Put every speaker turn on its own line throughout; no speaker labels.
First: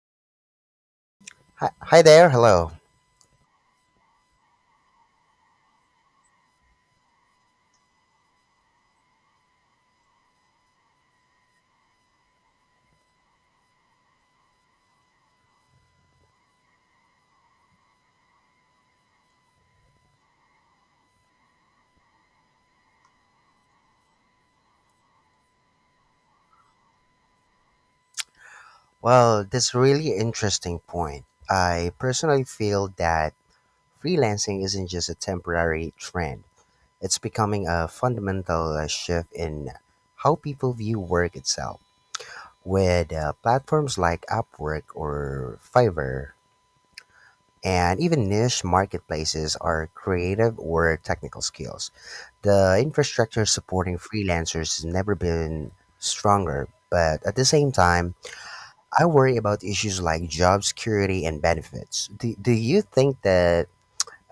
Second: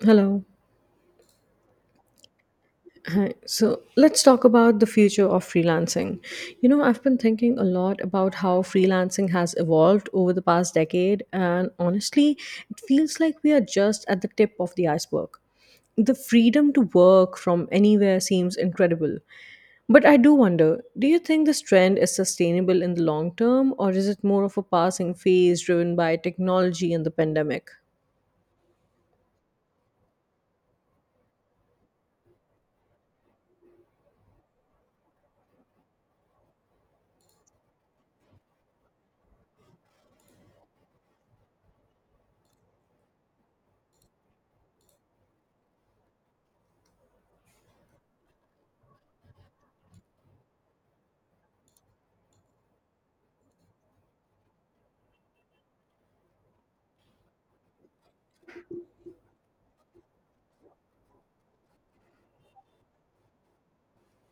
Hello.
Hi, hi there. Hello.
Hi. So let's talk about the future of freelancing. I've been thinking a lot about how freelancing has evolved over the past decade, and honestly, it feels like we are just at the tip of the iceberg. The freedom to work from anywhere seems incredible. But I do wonder, do you think this trend is sustainable in the long term, or is it more of a passing phase driven by technology and the pandemic?
Well, that's a really interesting point. I personally feel that freelancing isn't just a temporary trend. It's becoming a fundamental shift in how people view work itself. With platforms like Upwork or Fiverr, and even niche marketplaces are creative or technical skills. The infrastructure supporting freelancers has never been stronger, but at the same time, I worry about issues like job security and benefits. Do you think that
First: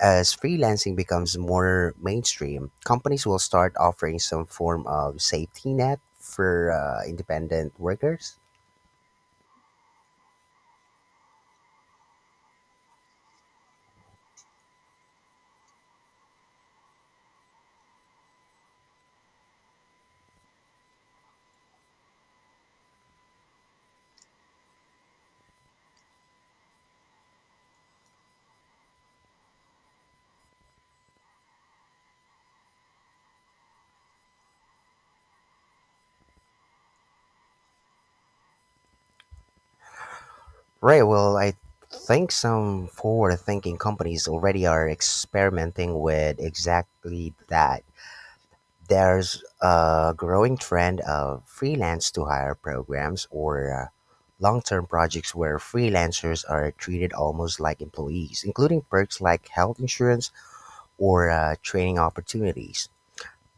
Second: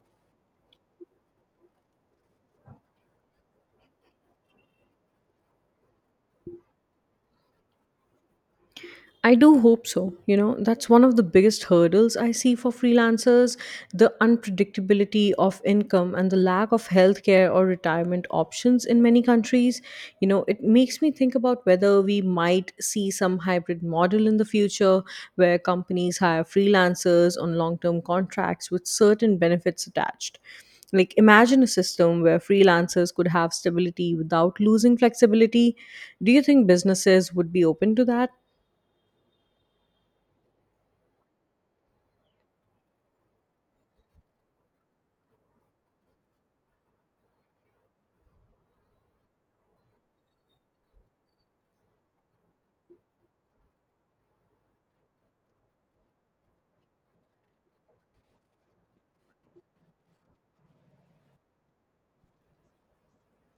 as freelancing becomes more mainstream, companies will start offering some form of safety net for independent workers?
I do hope so. That's one of the biggest hurdles I see for freelancers, the unpredictability of income and the lack of healthcare or retirement options in many countries. It makes me think about whether we might see some hybrid model in the future where companies hire freelancers on long term contracts with certain benefits attached. Like, imagine a system where freelancers could have stability without losing flexibility. Do you think businesses would be open to that?
Right. Well, I think some forward thinking companies already are experimenting with exactly that. There's a growing trend of freelance to hire programs or long term projects where freelancers are treated almost like employees, including perks like health insurance or training opportunities.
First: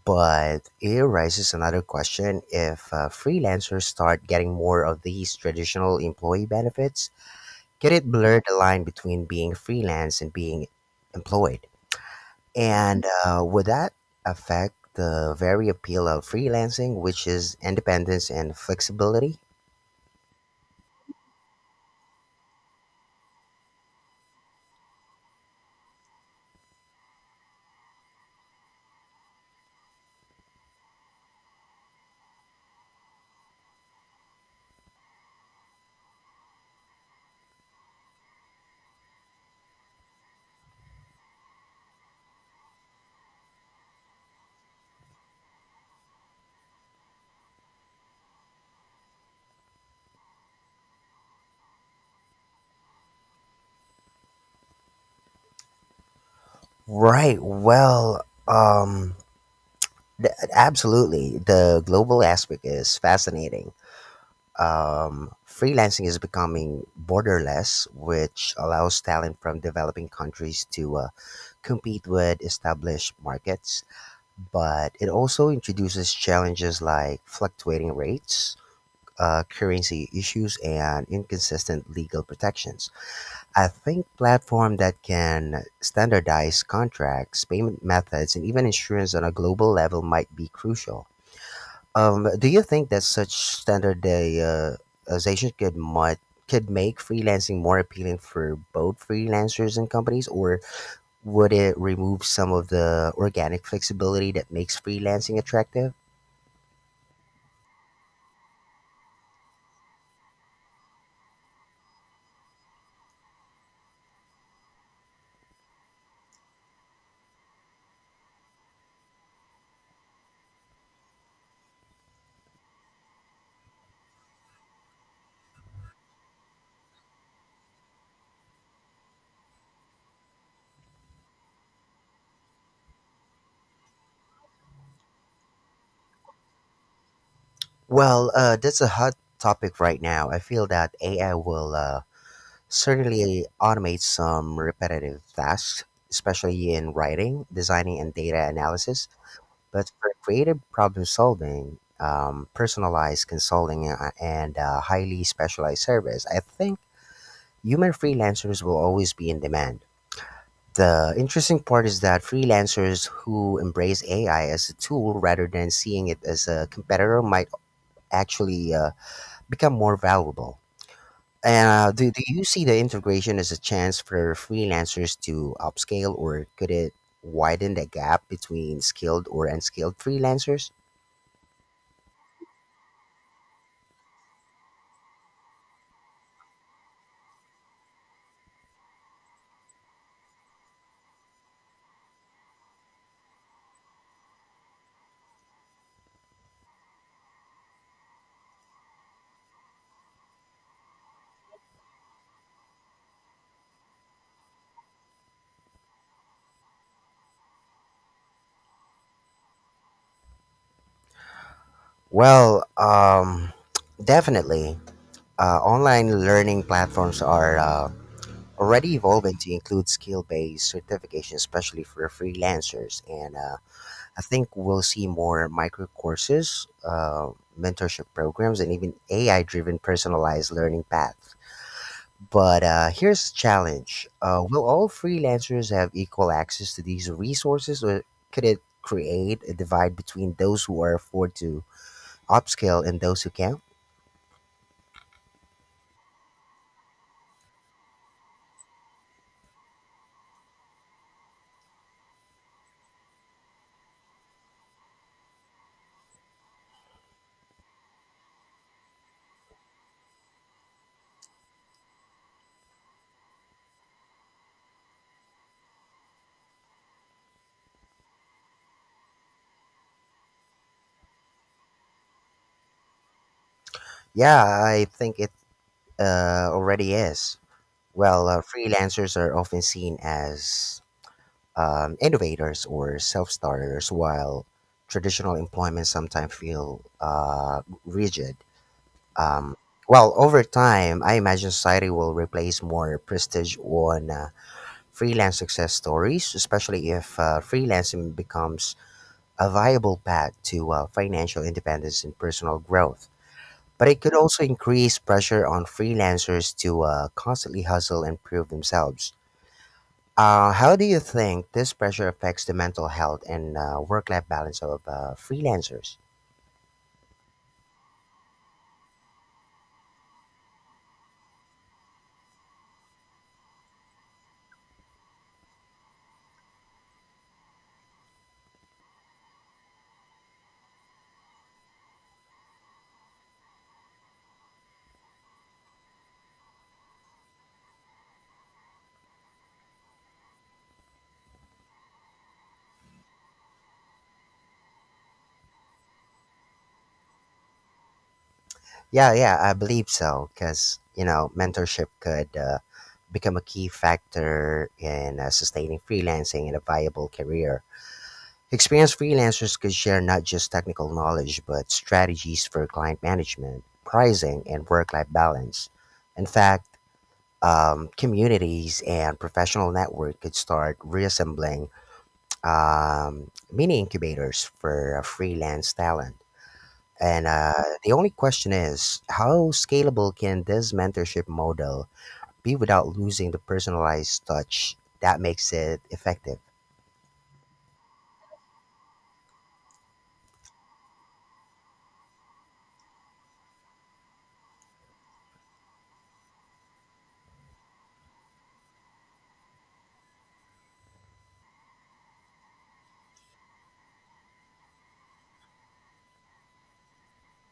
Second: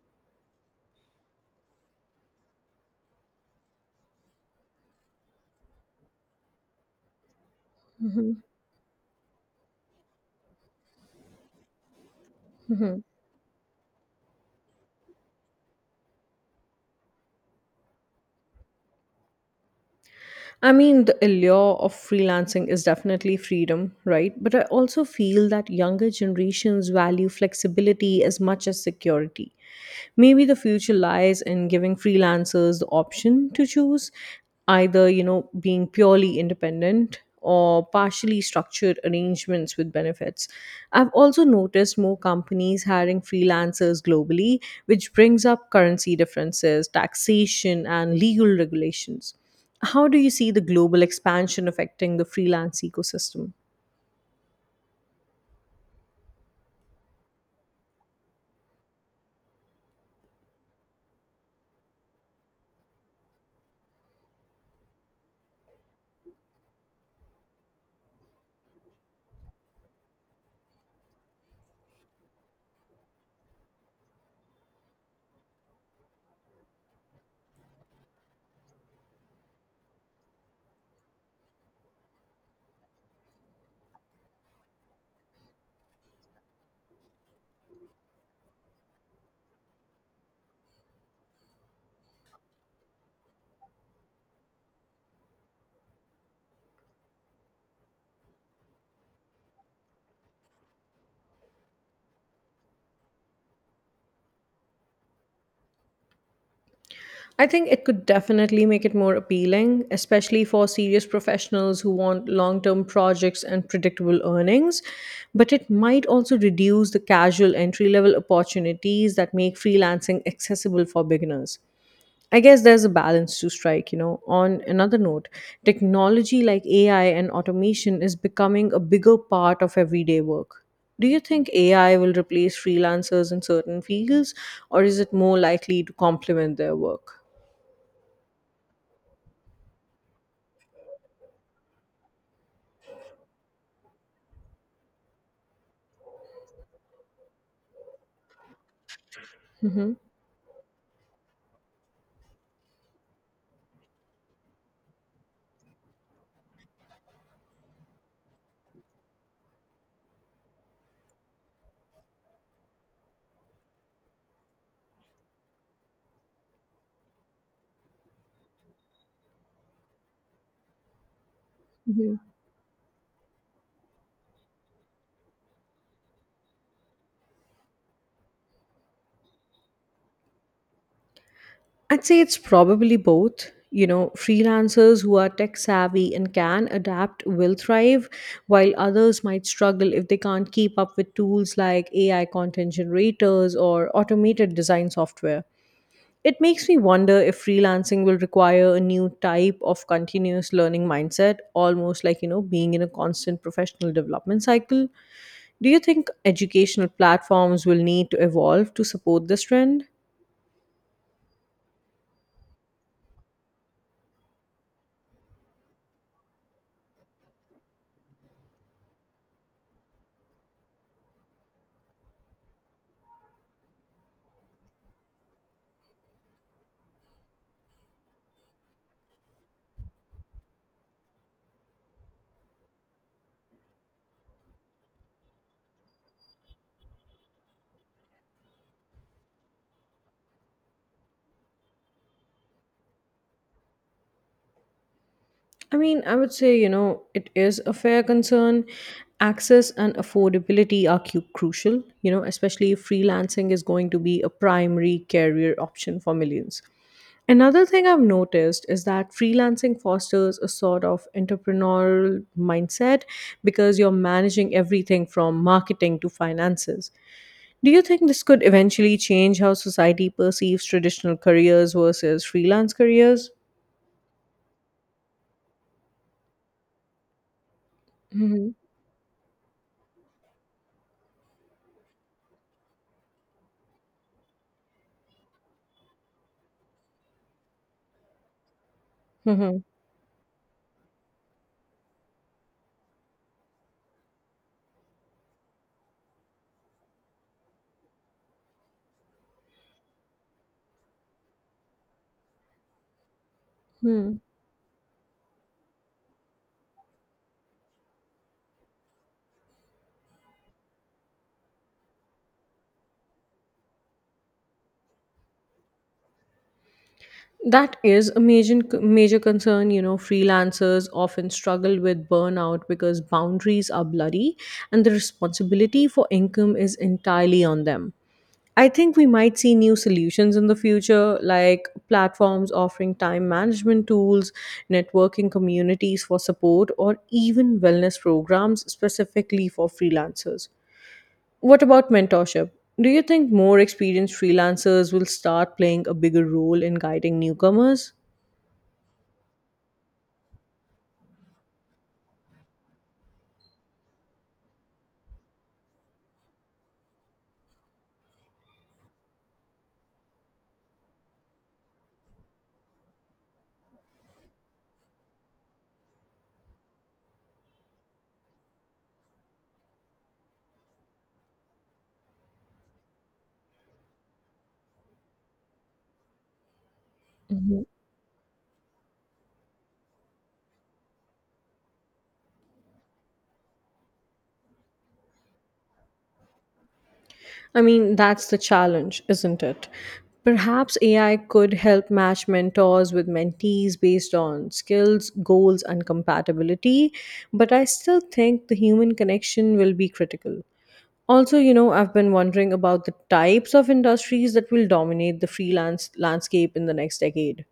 But it raises another question if freelancers start getting more of these traditional employee benefits, could it blur the line between being freelance and being employed? And would that affect the very appeal of freelancing, which is independence and flexibility?
I mean, the allure of freelancing is definitely freedom, right? But I also feel that younger generations value flexibility as much as security. Maybe the future lies in giving freelancers the option to choose either, being purely independent or partially structured arrangements with benefits. I've also noticed more companies hiring freelancers globally, which brings up currency differences, taxation, and legal regulations. How do you see the global expansion affecting the freelance ecosystem?
Right. Absolutely. The global aspect is fascinating. Freelancing is becoming borderless, which allows talent from developing countries to compete with established markets. But it also introduces challenges like fluctuating rates, currency issues and inconsistent legal protections. I think platform that can standardize contracts, payment methods, and even insurance on a global level might be crucial. Do you think that such standardization could make freelancing more appealing for both freelancers and companies, or would it remove some of the organic flexibility that makes freelancing attractive?
I think it could definitely make it more appealing, especially for serious professionals who want long term projects and predictable earnings. But it might also reduce the casual entry level opportunities that make freelancing accessible for beginners. I guess there's a balance to strike. On another note, technology like AI and automation is becoming a bigger part of everyday work. Do you think AI will replace freelancers in certain fields, or is it more likely to complement their work?
Well, that's a hot topic right now. I feel that AI will certainly automate some repetitive tasks, especially in writing, designing, and data analysis. But for creative problem solving, personalized consulting, and highly specialized service, I think human freelancers will always be in demand. The interesting part is that freelancers who embrace AI as a tool rather than seeing it as a competitor might actually become more valuable. And uh, do,
Mhm.
do you see the integration as a chance for freelancers to upscale, or could it widen the gap between skilled or unskilled freelancers?
I'd say it's probably both. Freelancers who are tech savvy and can adapt will thrive, while others might struggle if they can't keep up with tools like AI content generators or automated design software. It makes me wonder if freelancing will require a new type of continuous learning mindset, almost like, being in a constant professional development cycle. Do you think educational platforms will need to evolve to support this trend?
Well, definitely. Online learning platforms are already evolving to include skill based certification, especially for freelancers. And I think we'll see more micro courses, mentorship programs, and even AI driven personalized learning paths. But here's the challenge will all freelancers have equal access to these resources, or could it create a divide between those who are afford to upscale and those who can't?
I mean, I would say, it is a fair concern. Access and affordability are crucial, especially if freelancing is going to be a primary career option for millions. Another thing I've noticed is that freelancing fosters a sort of entrepreneurial mindset because you're managing everything from marketing to finances. Do you think this could eventually change how society perceives traditional careers versus freelance careers?
Yeah, I think it already is. Well,
Hmm.
freelancers are often seen as innovators or self starters, while traditional employment sometimes feel rigid. Um,
Hmm.
well, over time, I imagine society will replace more prestige on freelance success stories, especially if freelancing becomes a viable path to financial independence and personal growth. But it could
Hmm.
also increase pressure on freelancers to constantly hustle and prove themselves. How do you think this pressure affects the mental health and work-life balance of freelancers?
That is a major, major concern. Freelancers often struggle with burnout because boundaries are bloody, and the responsibility for income is entirely on them. I think we might see new solutions in the future, like platforms offering time management tools, networking communities for support, or even wellness programs specifically for freelancers. What about mentorship? Do you think more experienced freelancers will start playing a bigger role in guiding newcomers?
Yeah, yeah, I believe so. Because you know, mentorship could become a key factor in sustaining freelancing and a viable career. Experienced freelancers could share not just technical knowledge, but strategies for client management, pricing, and work-life balance. In fact, communities and professional network could start reassembling mini incubators for freelance talent. And
Mhm.
the only question is how scalable can this mentorship model be without losing the personalized touch that makes it effective?
I mean, that's the challenge, isn't it? Perhaps AI could help match mentors with mentees based on skills, goals, and compatibility, but I still think the human connection will be critical. Also, I've been wondering about the types of industries that will dominate the freelance landscape in the next decade.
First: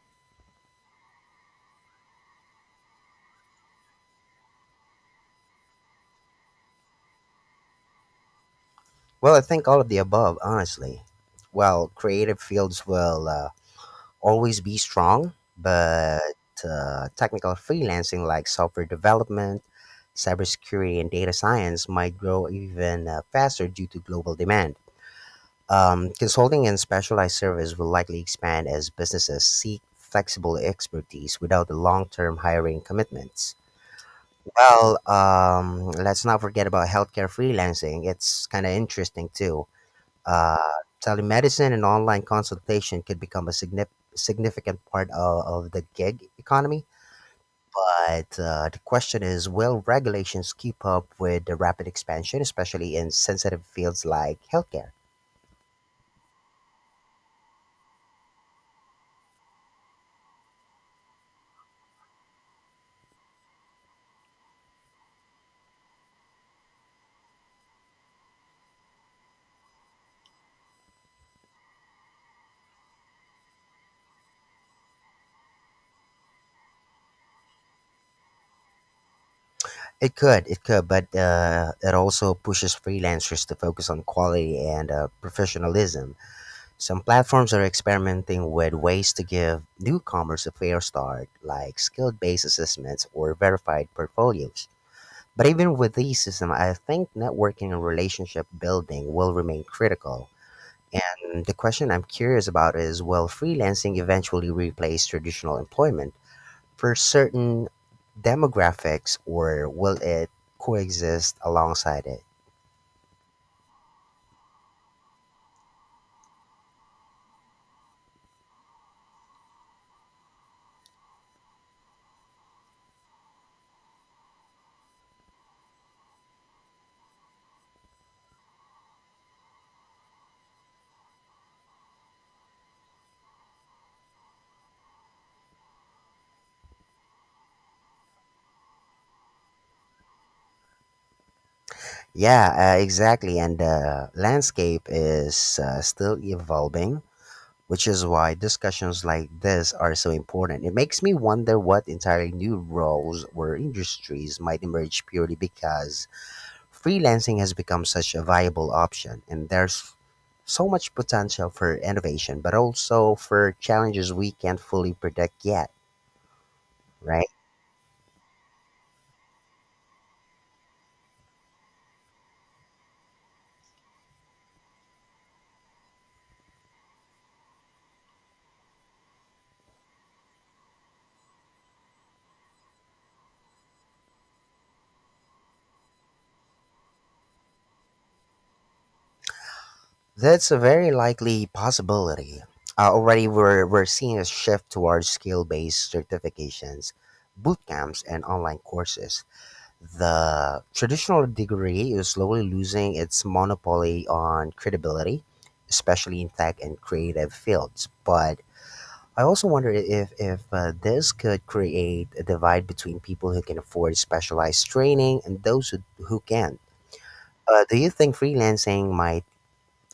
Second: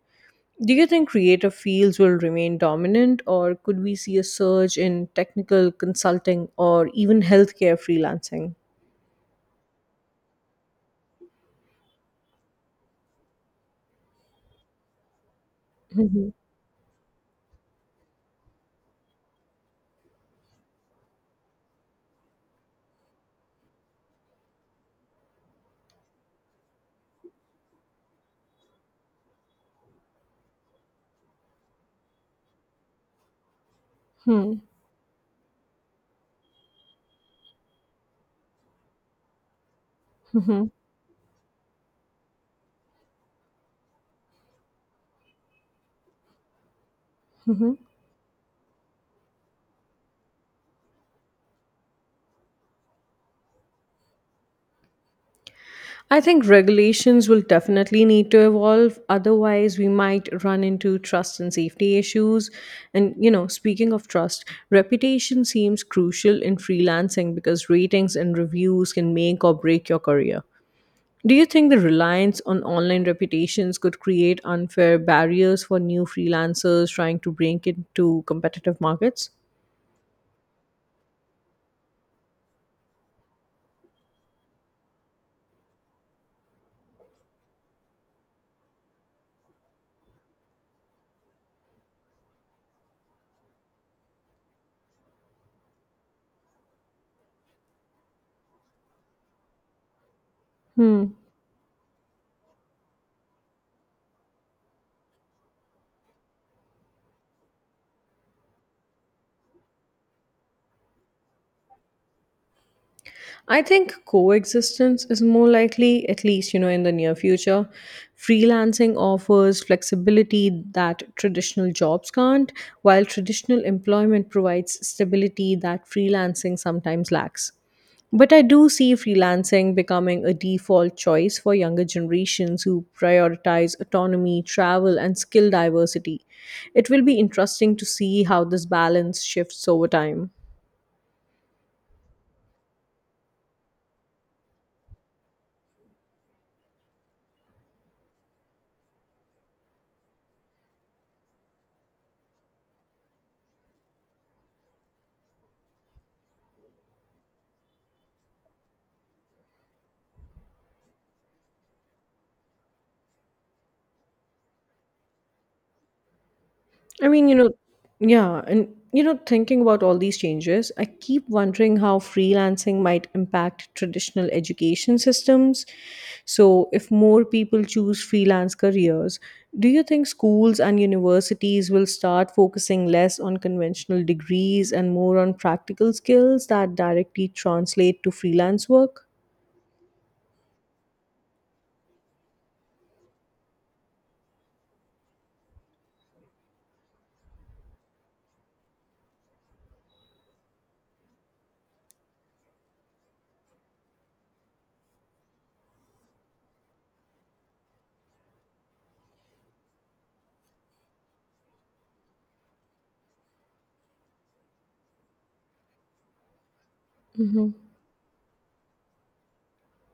Do you think creative fields will remain dominant, or could we see a surge in technical consulting or even healthcare freelancing?
Well, I think all of the above, honestly. Well, creative fields will. Always be strong, but technical freelancing like software development, cybersecurity, and data science might grow even faster due to global demand. Consulting and specialized service will likely expand as businesses seek flexible expertise without the long-term hiring commitments.
Hmm.
Well, let's not forget about healthcare freelancing. It's kind of interesting too. Uh,
Hmm.
Telemedicine and online consultation could become a significant part of the gig economy.
Mhm.
But the question is will regulations keep up with the rapid expansion, especially in sensitive fields like healthcare?
I think regulations will definitely need to evolve. Otherwise, we might run into trust and safety issues. And speaking of trust, reputation seems crucial in freelancing because ratings and reviews can make or break your career. Do you think the reliance on online reputations could create unfair barriers for new freelancers trying to break into competitive markets?
It could, but it also pushes freelancers to focus on quality and professionalism. Some platforms are experimenting with ways to give newcomers a fair start, like skill based assessments or verified portfolios. But even with these systems, I think networking and relationship building will remain critical.
Hmm.
And the question I'm curious about is will freelancing eventually replace traditional employment for certain demographics or will it coexist alongside it?
I think coexistence is more likely, at least, in the near future. Freelancing offers flexibility that traditional jobs can't, while traditional employment provides stability that freelancing sometimes lacks. But I do see freelancing becoming a default choice for younger generations who prioritize autonomy, travel, and skill diversity. It will be interesting to see how this balance shifts over time.
Yeah, exactly. And the landscape is still evolving, which is why discussions like this are so important. It makes me wonder what entirely new roles or industries might emerge purely because freelancing has become such a viable option and there's so much potential for innovation, but also for challenges we can't fully predict yet,
I
right?
mean, yeah, and thinking about all these changes, I keep wondering how freelancing might impact traditional education systems. So, if more people choose freelance careers, do you think schools and universities will start focusing less on conventional degrees and more on practical skills that directly translate to freelance work?
That's a very likely possibility. Already, we're seeing a shift towards skill based certifications, boot camps, and online courses. The traditional degree is slowly losing its monopoly on credibility, especially in tech and creative fields. But I also wonder if this could create a divide between people who can afford specialized training and who can't. Do you think freelancing might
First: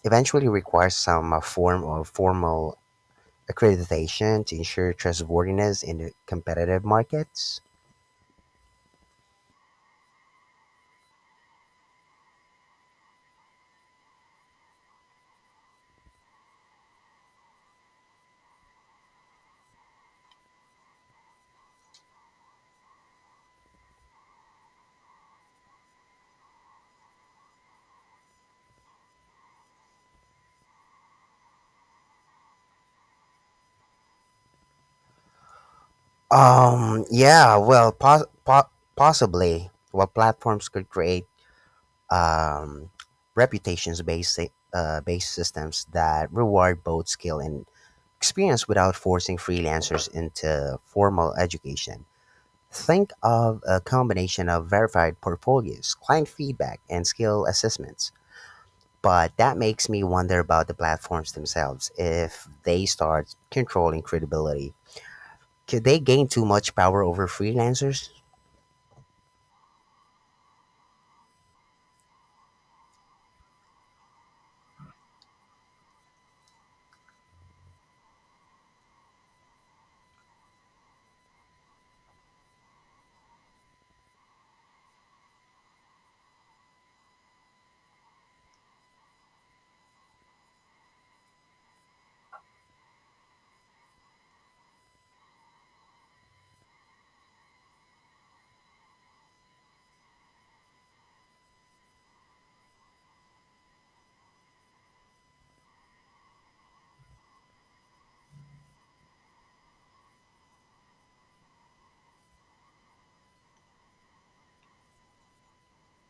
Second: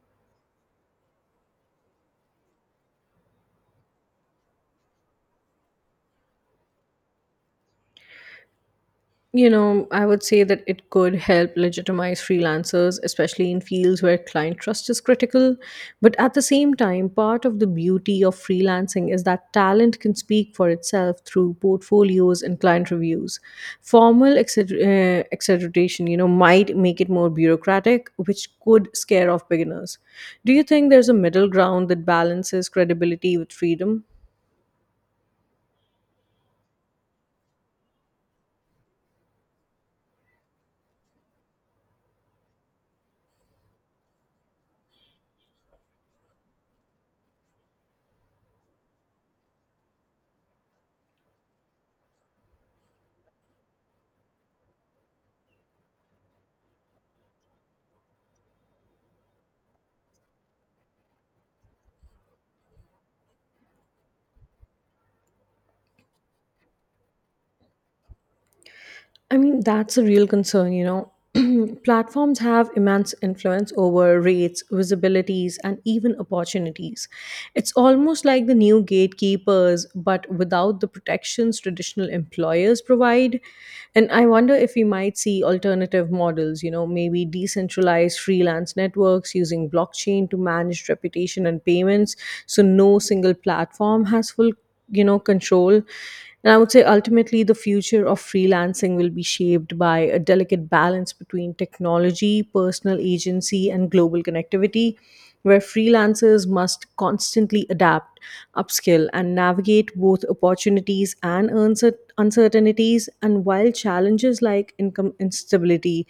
eventually require some form of formal accreditation to ensure trustworthiness in the competitive markets?
I would say that it could help legitimize freelancers, especially in fields where client trust is critical. But at the same time, part of the beauty of freelancing is that talent can speak for itself through portfolios and client reviews. Formal exaggeration, might make it more bureaucratic, which could scare off beginners. Do you think there's a middle ground that balances credibility with freedom?
Yeah, well, possibly. While platforms could create um, reputations based systems that reward both skill and experience without forcing freelancers into formal education. Think of a combination of verified portfolios, client feedback, and skill assessments. But that makes me wonder about the platforms themselves. If they start controlling credibility, could they gain too much power over freelancers?
I mean, that's a real concern. Platforms have immense influence over rates, visibilities, and even opportunities. It's almost like the new gatekeepers, but without the protections traditional employers provide. And I wonder if we might see alternative models, maybe decentralized freelance networks using blockchain to manage reputation and payments. So no single platform has full control. And I would say ultimately the future of freelancing will be shaped by a delicate balance between technology, personal agency, and global connectivity, where freelancers must constantly adapt, upskill, and navigate both opportunities and uncertainties. And while challenges like income instability,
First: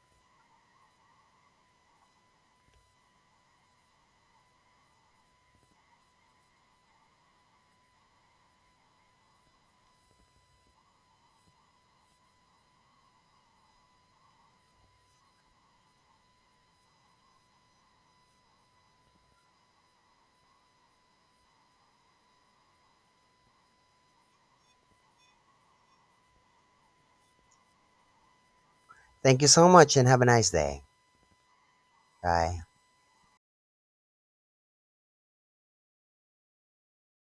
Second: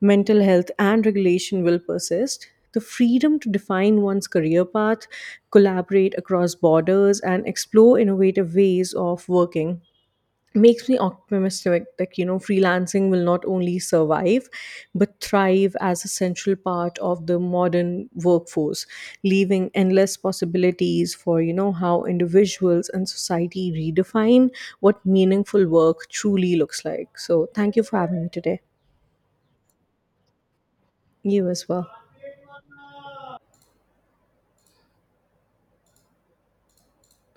mental health, and regulation will persist, the freedom to define one's career path, collaborate across borders, and explore innovative ways of working makes me optimistic that freelancing will not only survive but thrive as a central part of the modern workforce, leaving endless possibilities for how individuals and society redefine what meaningful work truly looks like. So thank you for having me today.
Thank you so much and have a nice day.
You as well.
Bye.